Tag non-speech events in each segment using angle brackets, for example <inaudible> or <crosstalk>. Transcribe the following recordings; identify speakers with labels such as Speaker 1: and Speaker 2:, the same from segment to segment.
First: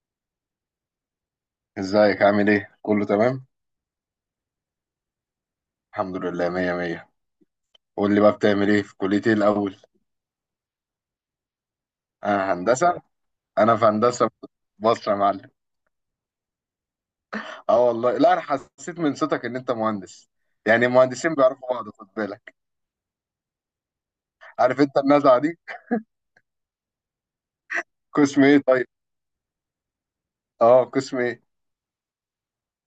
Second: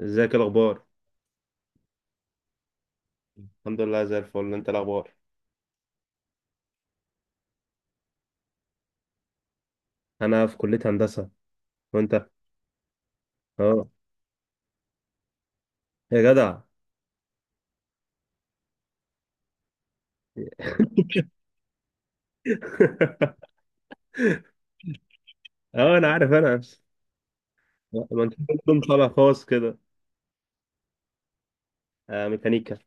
Speaker 1: ازيك؟ الاخبار؟
Speaker 2: ازيك عامل ايه؟ كله تمام؟
Speaker 1: الحمد لله، زي الفل. انت الاخبار؟
Speaker 2: الحمد لله مية مية. قول لي بقى بتعمل ايه في كلية ايه الأول؟
Speaker 1: انا في كلية هندسة، وانت؟
Speaker 2: أنا هندسة؟ أنا في
Speaker 1: اه.
Speaker 2: هندسة مصر يا معلم.
Speaker 1: يا جدع. <laughs>
Speaker 2: اه والله لا، أنا حسيت من صوتك إن أنت مهندس. يعني المهندسين بيعرفوا بعض، خد بالك. عارف أنت النزعة دي؟
Speaker 1: اه، انا عارف، انا نفسي، ما انت
Speaker 2: قسم ايه
Speaker 1: كنتم
Speaker 2: طيب؟
Speaker 1: طالع خاص كده.
Speaker 2: اه، قسم ايه؟
Speaker 1: آه، ميكانيكا.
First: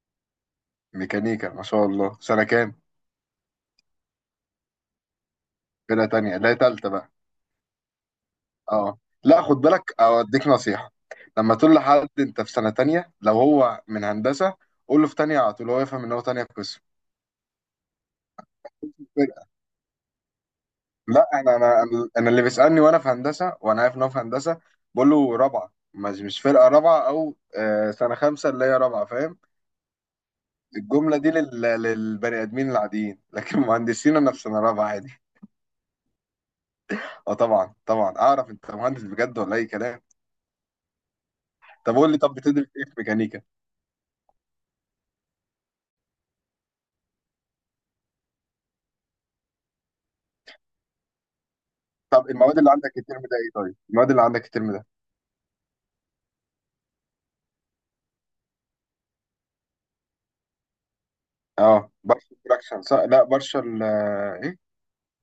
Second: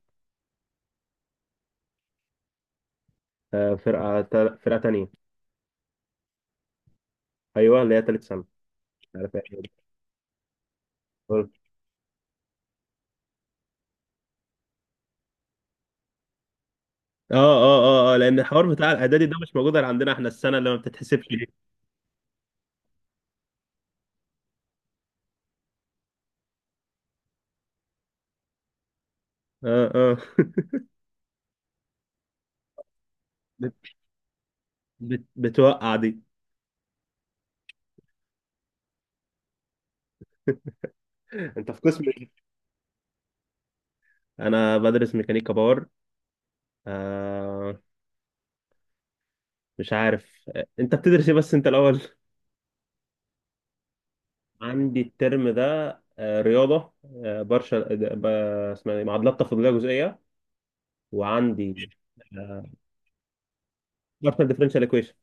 Speaker 2: ميكانيكا ما شاء الله، سنة كام؟
Speaker 1: آه، فرقة تانية.
Speaker 2: فرقة تانية لا تالتة بقى.
Speaker 1: ايوه، اللي هي تالت سنة.
Speaker 2: اه.
Speaker 1: مش عارف
Speaker 2: لا خد
Speaker 1: ايه.
Speaker 2: بالك أوديك نصيحة.
Speaker 1: هي. اه،
Speaker 2: لما تقول لحد أنت في سنة تانية لو هو من هندسة، قول له في تانية على طول هو يفهم إن هو تانية قسم.
Speaker 1: اه، اه، اه، لان الحوار بتاع الاعدادي ده مش موجود غير عندنا احنا، السنة اللي ما بتتحسبش
Speaker 2: لا
Speaker 1: دي.
Speaker 2: انا اللي بيسالني وانا في هندسه وانا عارف ان هو في هندسه، بقول له رابعه مش فرقه رابعه او سنه خمسه اللي هي رابعه فاهم.
Speaker 1: اه، اه. <laughs>
Speaker 2: الجمله دي للبني ادمين العاديين <laughs> لكن
Speaker 1: بت
Speaker 2: مهندسين انا في سنه رابعه عادي.
Speaker 1: بت بتوقع دي.
Speaker 2: اه طبعا طبعا، اعرف انت مهندس بجد ولا اي كلام.
Speaker 1: انت في
Speaker 2: طب
Speaker 1: قسم
Speaker 2: قول لي،
Speaker 1: ايه؟
Speaker 2: طب بتدرس ايه في ميكانيكا؟
Speaker 1: انا بدرس ميكانيكا باور. آه. مش عارف. انت بتدرس ايه بس، انت الاول؟
Speaker 2: طب المواد اللي عندك الترم ده ايه طيب المواد اللي عندك الترم ده؟
Speaker 1: عندي الترم ده رياضة، بارشل اسمها إيه؟ معادلات تفاضلية جزئية. وعندي
Speaker 2: اه بارشل براكشن صح؟ لا بارشل
Speaker 1: بارشل
Speaker 2: ايه.
Speaker 1: ديفرنشال ايكويشن.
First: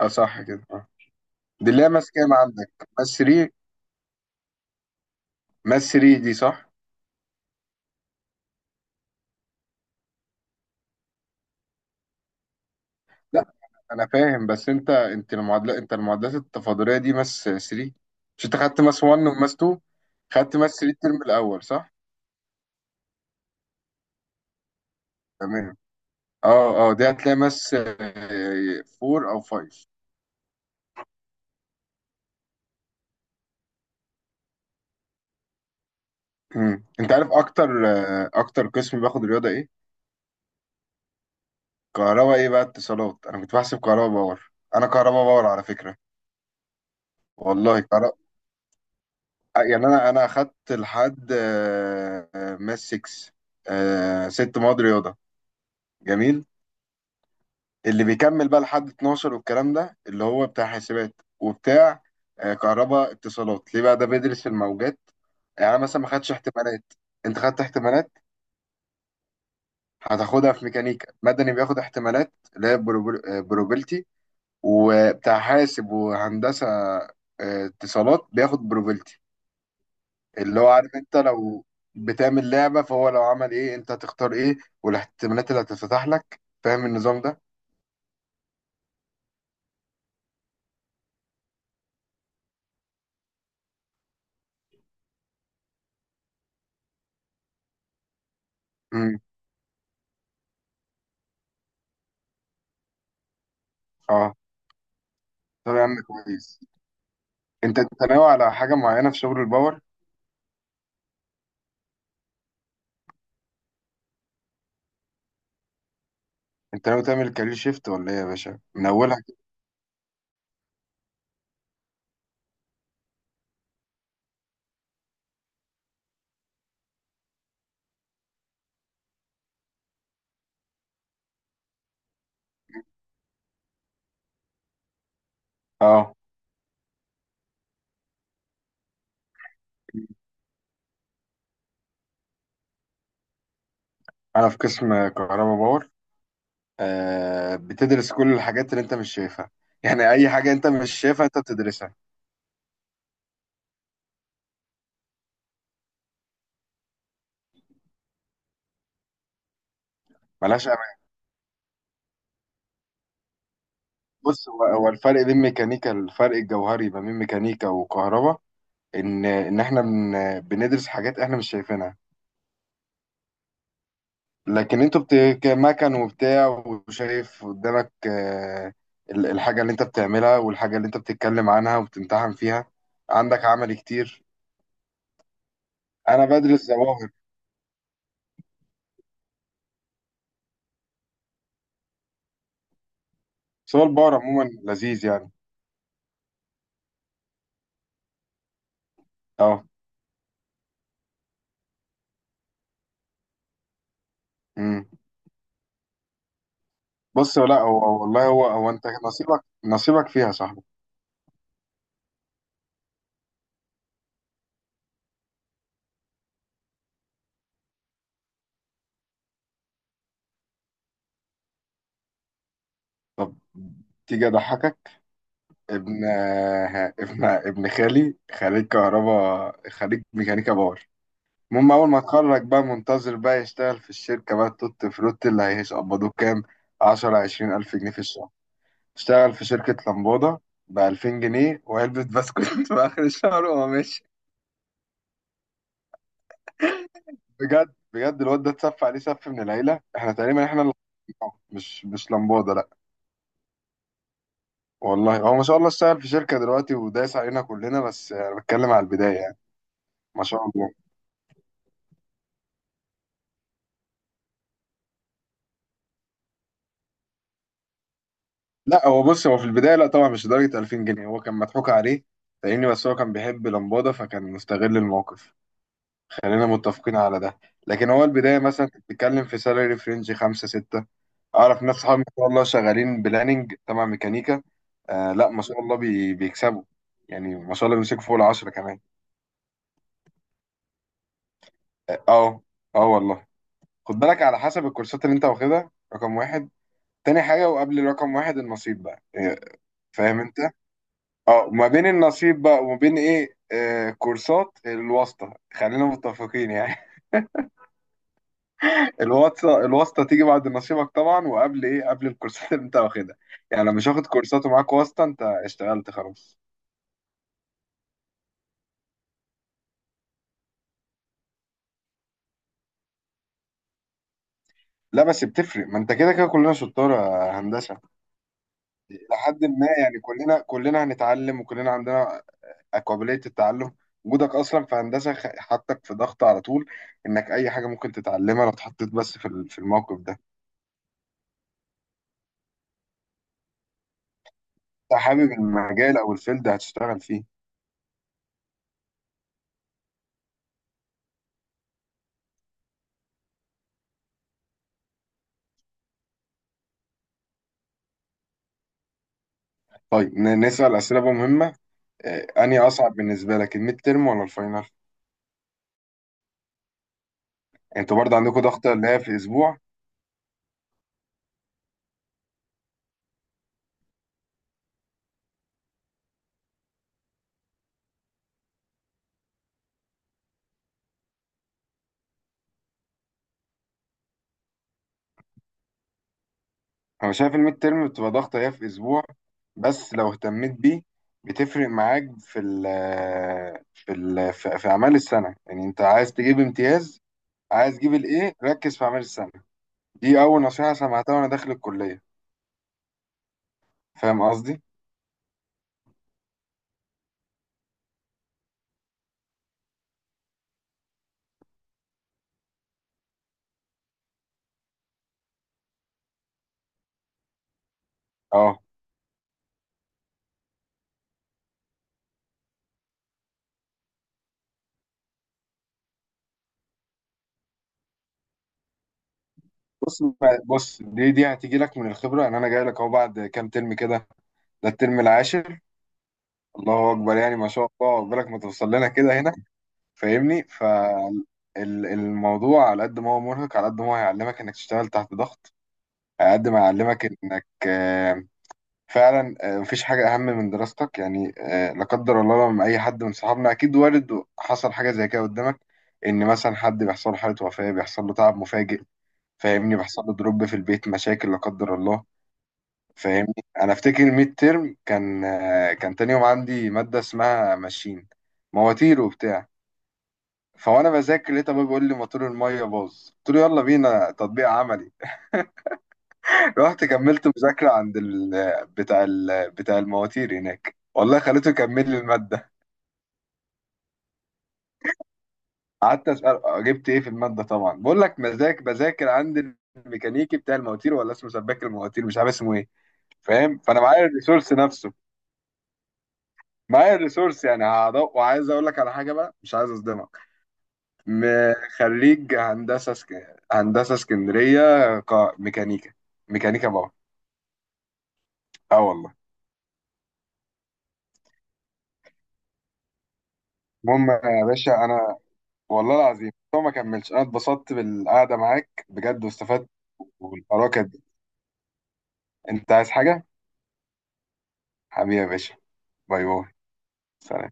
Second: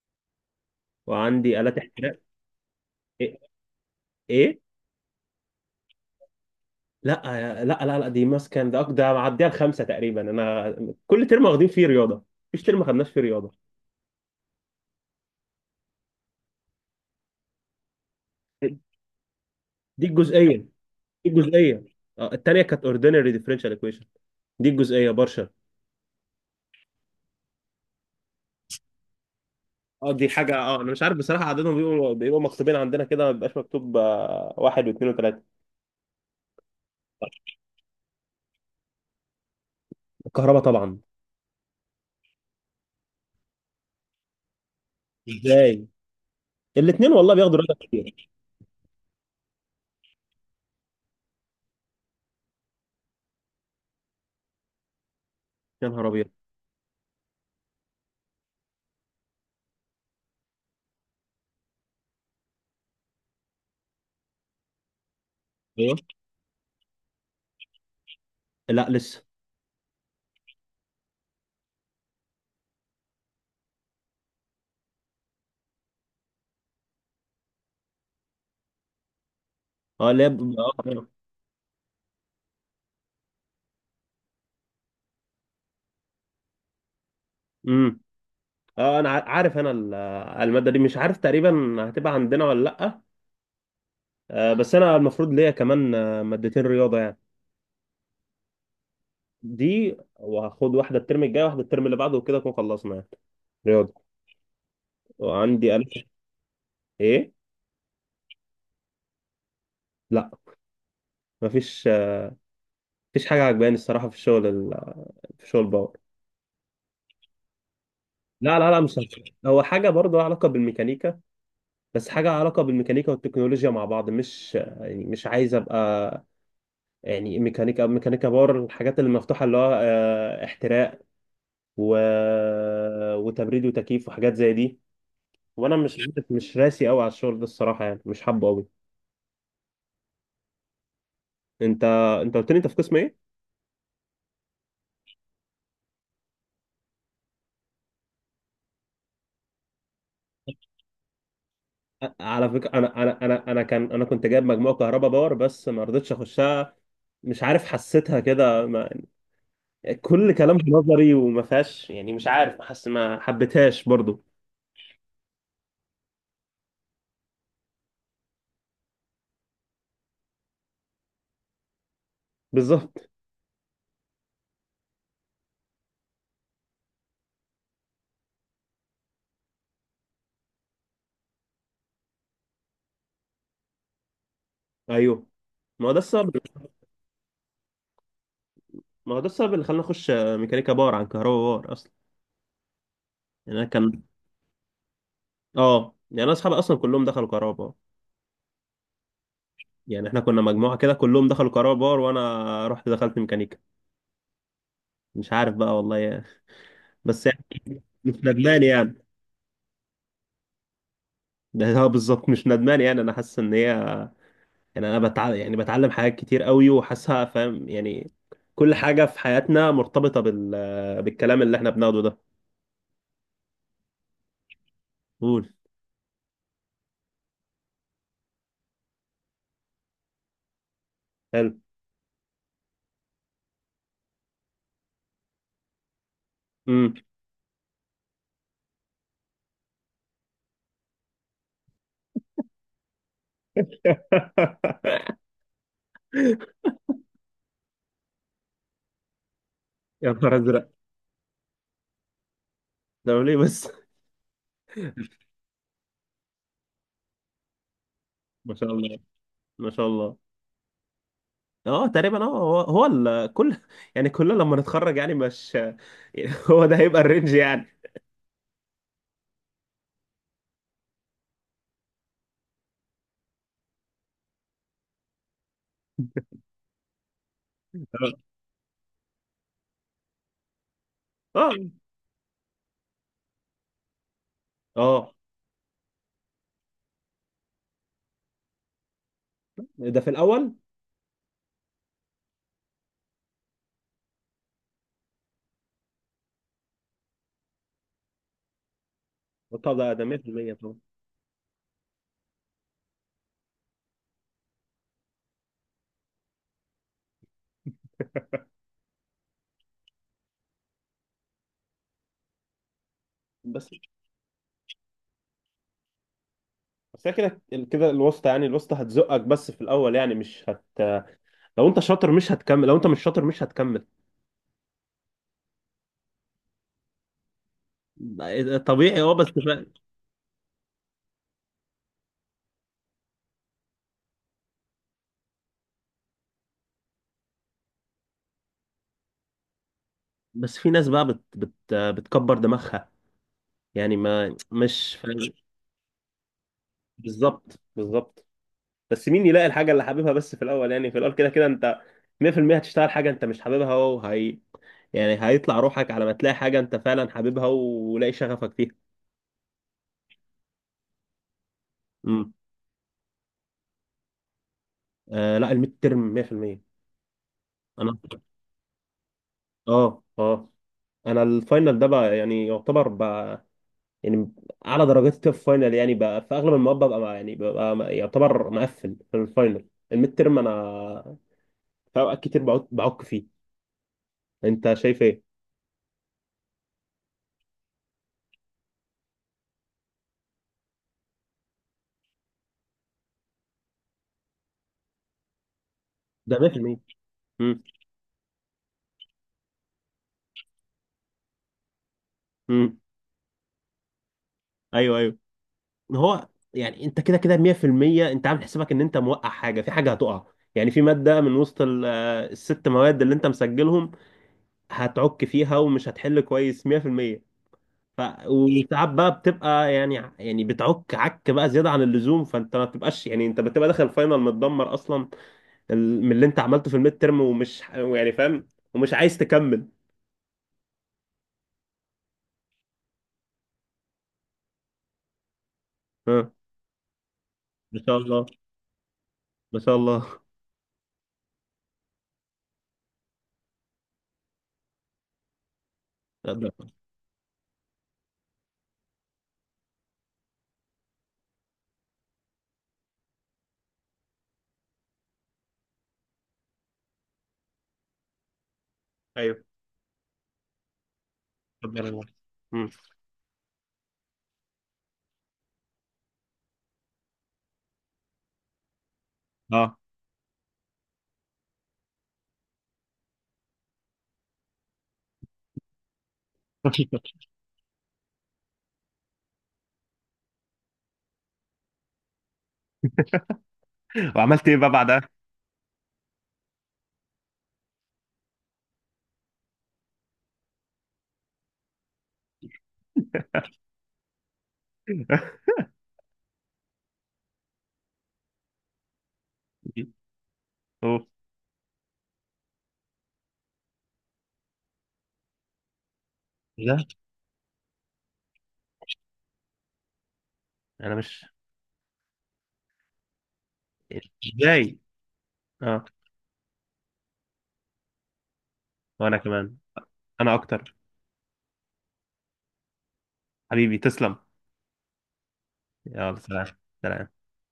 Speaker 2: اه صح كده اه.
Speaker 1: وعندي
Speaker 2: دي
Speaker 1: آلات
Speaker 2: اللي هي ماس
Speaker 1: احتراق.
Speaker 2: كام، عندك ماس
Speaker 1: ايه؟
Speaker 2: 3؟
Speaker 1: إيه؟
Speaker 2: ماس 3 دي صح؟
Speaker 1: لا. لا، لا، لا، دي ماسكه، ده معديها الخمسة تقريبا انا. كل ترم واخدين فيه رياضة. مفيش ترم ما خدناش فيه رياضة.
Speaker 2: انا فاهم، بس انت انت المعادلات انت المعادلات التفاضليه دي ماس 3. مش انت خدت ماس 1 وماس 2،
Speaker 1: دي الجزئية.
Speaker 2: خدت
Speaker 1: دي
Speaker 2: ماس 3 الترم الاول
Speaker 1: الجزئية.
Speaker 2: صح؟
Speaker 1: التانية كانت اوردينري ديفرنشال ايكويشن. دي الجزئية بارشل.
Speaker 2: تمام. اه اه، دي هتلاقي ماس 4 او 5.
Speaker 1: اه، دي حاجة. اه، انا مش عارف بصراحة عددهم، بيبقوا مكتوبين عندنا كده، ما بيبقاش مكتوب واحد واثنين وثلاثة.
Speaker 2: انت عارف اكتر اكتر قسم باخد رياضه ايه؟
Speaker 1: الكهرباء طبعا.
Speaker 2: كهرباء ايه بقى، اتصالات؟ انا كنت بحسب كهرباء باور، انا كهرباء باور على
Speaker 1: ازاي؟
Speaker 2: فكره.
Speaker 1: الاثنين والله بياخدوا راتب
Speaker 2: والله
Speaker 1: كتير.
Speaker 2: كهرباء. يعني انا اخدت لحد ماس 6. ست مواد رياضه.
Speaker 1: يا نهار ابيض.
Speaker 2: جميل. اللي بيكمل بقى لحد 12 والكلام ده اللي هو بتاع حاسبات وبتاع كهرباء اتصالات، ليه بقى ده بيدرس الموجات. يعني أنا
Speaker 1: ايوه.
Speaker 2: مثلا ما خدتش احتمالات، انت خدت احتمالات.
Speaker 1: لا، لسه.
Speaker 2: هتاخدها في ميكانيكا. مدني بياخد احتمالات اللي هي بروبلتي. وبتاع حاسب وهندسة اتصالات بياخد بروبلتي.
Speaker 1: اه، لاب.
Speaker 2: اللي هو عارف،
Speaker 1: اه.
Speaker 2: انت لو بتعمل لعبة فهو لو عمل ايه انت هتختار ايه، والاحتمالات اللي هتتفتح لك، فاهم النظام ده؟
Speaker 1: امم. اه، انا عارف، انا الماده دي مش عارف تقريبا هتبقى عندنا ولا لا. بس انا المفروض ليا كمان مادتين رياضه يعني.
Speaker 2: امم.
Speaker 1: دي، وهاخد واحده الترم الجاي، واحده الترم اللي بعده، وكده اكون خلصنا يعني رياضه.
Speaker 2: اه طب
Speaker 1: وعندي
Speaker 2: يا عم
Speaker 1: ألف.
Speaker 2: كويس.
Speaker 1: ايه؟
Speaker 2: انت ناوي على حاجه معينه في شغل الباور؟
Speaker 1: لا. مفيش. مفيش حاجه عجباني الصراحه في الشغل في شغل باور.
Speaker 2: انت ناوي تعمل كارير شيفت ولا ايه يا
Speaker 1: لا،
Speaker 2: باشا
Speaker 1: لا، لا،
Speaker 2: من
Speaker 1: مش
Speaker 2: اولها
Speaker 1: هيك.
Speaker 2: كده؟
Speaker 1: هو حاجه برضو لها علاقه بالميكانيكا. بس حاجة علاقة بالميكانيكا والتكنولوجيا مع بعض، مش يعني مش عايز أبقى يعني ميكانيكا، ميكانيكا باور، الحاجات اللي مفتوحة اللي هو احتراق و... وتبريد وتكييف وحاجات زي دي. وأنا مش
Speaker 2: اه،
Speaker 1: مش راسي أوي على الشغل ده الصراحة، يعني مش حابه أوي. أنت أنت قلت لي أنت في قسم إيه؟
Speaker 2: انا في قسم كهرباء باور. آه بتدرس كل الحاجات اللي انت مش شايفها. يعني اي حاجه انت مش شايفها انت بتدرسها.
Speaker 1: على فكرة أنا كنت جايب مجموعة كهرباء باور، بس ما رضيتش أخشها. مش عارف، حسيتها كده ما... كل كلام
Speaker 2: ملهاش امان.
Speaker 1: نظري وما فيهاش، يعني مش عارف، حاسس ما حبيتهاش برضو.
Speaker 2: بص، هو الفرق بين ميكانيكا، الفرق الجوهري ما بين ميكانيكا وكهرباء، ان احنا بندرس حاجات احنا مش شايفينها.
Speaker 1: بالظبط.
Speaker 2: لكن انتوا مكن وبتاع، وشايف قدامك الحاجة اللي انت بتعملها والحاجة اللي انت بتتكلم عنها وبتمتحن فيها. عندك عمل كتير.
Speaker 1: ايوه. ما هو ده
Speaker 2: انا
Speaker 1: السبب.
Speaker 2: بدرس ظواهر.
Speaker 1: ما هو ده السبب اللي خلاني اخش ميكانيكا باور عن كهرباء باور اصلا. يعني انا
Speaker 2: بس هو
Speaker 1: كان.
Speaker 2: البار عموما لذيذ يعني.
Speaker 1: اه، يعني انا اصحابي اصلا كلهم دخلوا كهرباء باور.
Speaker 2: اه.
Speaker 1: يعني احنا كنا مجموعه كده كلهم دخلوا كهرباء باور، وانا رحت دخلت ميكانيكا.
Speaker 2: امم.
Speaker 1: مش عارف بقى والله يا <laughs> أخي. بس
Speaker 2: بص،
Speaker 1: يعني،
Speaker 2: لا
Speaker 1: مش
Speaker 2: والله هو
Speaker 1: ندمان
Speaker 2: هو انت
Speaker 1: يعني.
Speaker 2: نصيبك نصيبك فيها يا صاحبي.
Speaker 1: <laughs> ده هو بالظبط مش ندمان، يعني انا حاسس ان هي، يعني انا بتعلم، يعني بتعلم حاجات كتير قوي، وحاسسها فاهم يعني. كل حاجه في حياتنا مرتبطه بالكلام اللي احنا بناخده ده.
Speaker 2: طب تيجي اضحكك.
Speaker 1: قول.
Speaker 2: ابن آه، ابن ابن خالي خريج كهرباء، خريج ميكانيكا باور.
Speaker 1: حلو.
Speaker 2: المهم أول ما اتخرج بقى منتظر بقى يشتغل في الشركة بقى، التوت فروت، اللي هيقبضوه كام؟
Speaker 1: امم.
Speaker 2: عشرة عشرين ألف جنيه في الشهر. اشتغل في شركة لمبودة بألفين جنيه وعلبة بسكوت <laughs> في آخر الشهر وهو ماشي.
Speaker 1: <laughs>
Speaker 2: بجد بجد، الواد ده اتسف عليه سف من العيلة،
Speaker 1: يا
Speaker 2: احنا
Speaker 1: نهار
Speaker 2: تقريبا
Speaker 1: ازرق.
Speaker 2: اللي. اه، مش لمبودة لأ.
Speaker 1: ده ليه بس؟
Speaker 2: والله هو ما شاء الله اشتغل في شركة دلوقتي ودايس علينا كلنا، بس أنا
Speaker 1: ما شاء
Speaker 2: بتكلم على
Speaker 1: الله.
Speaker 2: البداية يعني.
Speaker 1: ما شاء الله.
Speaker 2: ما شاء الله.
Speaker 1: اه، تقريبا، اه، هو كل <laughs> يعني كلنا لما نتخرج، يعني مش يعني، <laughs> هو ده هيبقى الرينج يعني.
Speaker 2: لا هو بص، هو في البداية لا طبعا مش لدرجة 2000 جنيه، هو كان مضحوك عليه. فاهمني، بس هو كان بيحب لمبادة فكان مستغل الموقف. خلينا متفقين على ده. لكن هو البداية مثلا كنت بتتكلم في سالري فرنج خمسة ستة.
Speaker 1: اه،
Speaker 2: أعرف ناس صحابي ما شاء الله شغالين بلاننج تبع ميكانيكا. آه
Speaker 1: اه.
Speaker 2: لا ما شاء الله بيكسبوا. يعني ما شاء الله بيمسكوا فوق العشرة كمان.
Speaker 1: ده في الاول.
Speaker 2: اه اه، آه والله. خد بالك على حسب الكورسات اللي انت واخدها، رقم واحد. تاني حاجة وقبل رقم واحد، النصيب بقى
Speaker 1: طب ده
Speaker 2: فاهم انت.
Speaker 1: 100% طبعا.
Speaker 2: اه، ما بين النصيب بقى وما بين ايه، آه كورسات الواسطة، خلينا متفقين يعني. <laughs> الواسطة، تيجي بعد نصيبك طبعا، وقبل ايه، قبل الكورسات اللي انت واخدها. يعني
Speaker 1: بس
Speaker 2: لو مش واخد كورسات ومعاك واسطة انت اشتغلت خلاص.
Speaker 1: بس هي كده كده، الوسطى يعني الوسطى هتزقك بس في الاول، يعني مش هت. لو انت شاطر مش هتكمل، لو انت مش شاطر مش هتكمل.
Speaker 2: لا بس بتفرق، ما انت كده كده كلنا شطار يا هندسة.
Speaker 1: طبيعي، اه، بس.
Speaker 2: لحد ما يعني كلنا هنتعلم وكلنا عندنا قابلية التعلم. وجودك اصلا في هندسة حطك في ضغط على طول، انك اي حاجة ممكن تتعلمها لو اتحطيت بس في الموقف ده.
Speaker 1: بس في ناس بقى بت بت بتكبر دماغها، يعني، ما مش
Speaker 2: انت حابب
Speaker 1: فاهم.
Speaker 2: المجال او الفيلد هتشتغل فيه.
Speaker 1: بالظبط، بالظبط. بس مين يلاقي الحاجه اللي حاببها، بس في الاول، يعني في الاول كده كده انت 100%. هتشتغل حاجه انت مش حاببها، وهي، يعني هيطلع روحك على ما تلاقي حاجه انت فعلا حاببها، ولاقي شغفك فيها.
Speaker 2: طيب نسأل أسئلة بقى مهمة.
Speaker 1: امم.
Speaker 2: أنهي أصعب بالنسبة لك، الميد ترم ولا الفاينل؟
Speaker 1: لا، الميد ترم 100%.
Speaker 2: أنتوا
Speaker 1: انا،
Speaker 2: برضه عندكم ضغطة اللي هي في أسبوع.
Speaker 1: اه، اه، انا الفاينل ده بقى يعني يعتبر بقى، يعني، اعلى درجاتي في الفاينل يعني بقى، في اغلب المواد ببقى يعني ببقى يعتبر مقفل في الفاينل. الميد ترم انا في اوقات كتير بعك بعك فيه. انت شايف ايه؟
Speaker 2: أنا شايف الميد ترم بتبقى ضغطة هي في أسبوع، بس لو اهتميت بيه بتفرق معاك في ال في ال في في أعمال السنة. يعني أنت عايز
Speaker 1: ده
Speaker 2: تجيب
Speaker 1: 100%.
Speaker 2: امتياز،
Speaker 1: امم،
Speaker 2: عايز تجيب الإيه، ركز في أعمال السنة. دي أول نصيحة سمعتها وأنا داخل الكلية.
Speaker 1: امم.
Speaker 2: فاهم قصدي؟
Speaker 1: ايوه، ايوه. هو يعني انت كده كده 100%. انت عامل حسابك ان انت موقع حاجه، في حاجه هتقع، يعني في ماده من وسط الست مواد اللي انت مسجلهم، هتعك فيها ومش هتحل كويس 100%. ف،
Speaker 2: أه.
Speaker 1: وساعات بقى بتبقى يعني بتعك عك بقى زياده عن اللزوم، فانت ما بتبقاش، يعني انت بتبقى داخل الفاينل متدمر اصلا، من اللي انت عملته في الميد ترم، ومش يعني فاهم، ومش عايز تكمل.
Speaker 2: بص بص دي هتيجي لك من الخبرة. يعني أنا جاي لك أهو بعد كام ترم كده، ده الترم العاشر.
Speaker 1: ها.
Speaker 2: الله اكبر، يعني ما شاء
Speaker 1: ما
Speaker 2: الله
Speaker 1: شاء الله.
Speaker 2: عقبالك ما توصل لنا كده هنا.
Speaker 1: ما شاء الله.
Speaker 2: فاهمني، فالموضوع على قد ما هو مرهق على قد ما هو هيعلمك انك تشتغل تحت ضغط، على قد ما
Speaker 1: <laughs>
Speaker 2: هيعلمك انك فعلا مفيش حاجه اهم من دراستك يعني. لا قدر الله، لما اي حد من صحابنا اكيد وارد حصل حاجه زي كده قدامك، ان مثلا حد بيحصل له حاله وفاه، بيحصل له تعب مفاجئ.
Speaker 1: ايوه.
Speaker 2: فاهمني، بيحصل له دروب في البيت، مشاكل، لا قدر
Speaker 1: ربنا
Speaker 2: الله.
Speaker 1: يعينك. مم.
Speaker 2: فاهمني. انا افتكر الميد ترم كان تاني يوم عندي ماده اسمها ماشين، مواتير وبتاع.
Speaker 1: اه.
Speaker 2: فوانا بذاكر لقيت ابويا بيقول لي موتور الميه باظ، قلت له يلا بينا تطبيق عملي. <laughs> رحت كملت
Speaker 1: <laughs>
Speaker 2: مذاكره عند بتاع المواتير هناك، والله خليته يكمل لي الماده.
Speaker 1: وعملت ايه بقى بعدها؟
Speaker 2: قعدت اسال جبت ايه في الماده طبعا، بقول لك بذاكر عند الميكانيكي بتاع المواتير، ولا اسمه سباك المواتير، مش عارف اسمه ايه. فاهم، فانا معايا الريسورس نفسه. معايا الريسورس، يعني هدق. وعايز اقول لك على حاجه بقى، مش عايز اصدمك.
Speaker 1: اوه.
Speaker 2: خريج هندسه اسكندريه، ق... ميكانيكا ميكانيكا
Speaker 1: لا،
Speaker 2: باور. اه والله.
Speaker 1: انا مش.
Speaker 2: المهم يا باشا
Speaker 1: ازاي؟
Speaker 2: انا،
Speaker 1: اه.
Speaker 2: والله العظيم هو ما كملش. انا اتبسطت بالقعده معاك
Speaker 1: وانا
Speaker 2: بجد
Speaker 1: كمان.
Speaker 2: واستفدت
Speaker 1: انا اكتر.
Speaker 2: والحركه دي. انت عايز حاجه؟
Speaker 1: حبيبي، تسلم.
Speaker 2: حبيبي يا باشا.
Speaker 1: يلا،
Speaker 2: باي باي.
Speaker 1: سلام. سلام.
Speaker 2: سلام.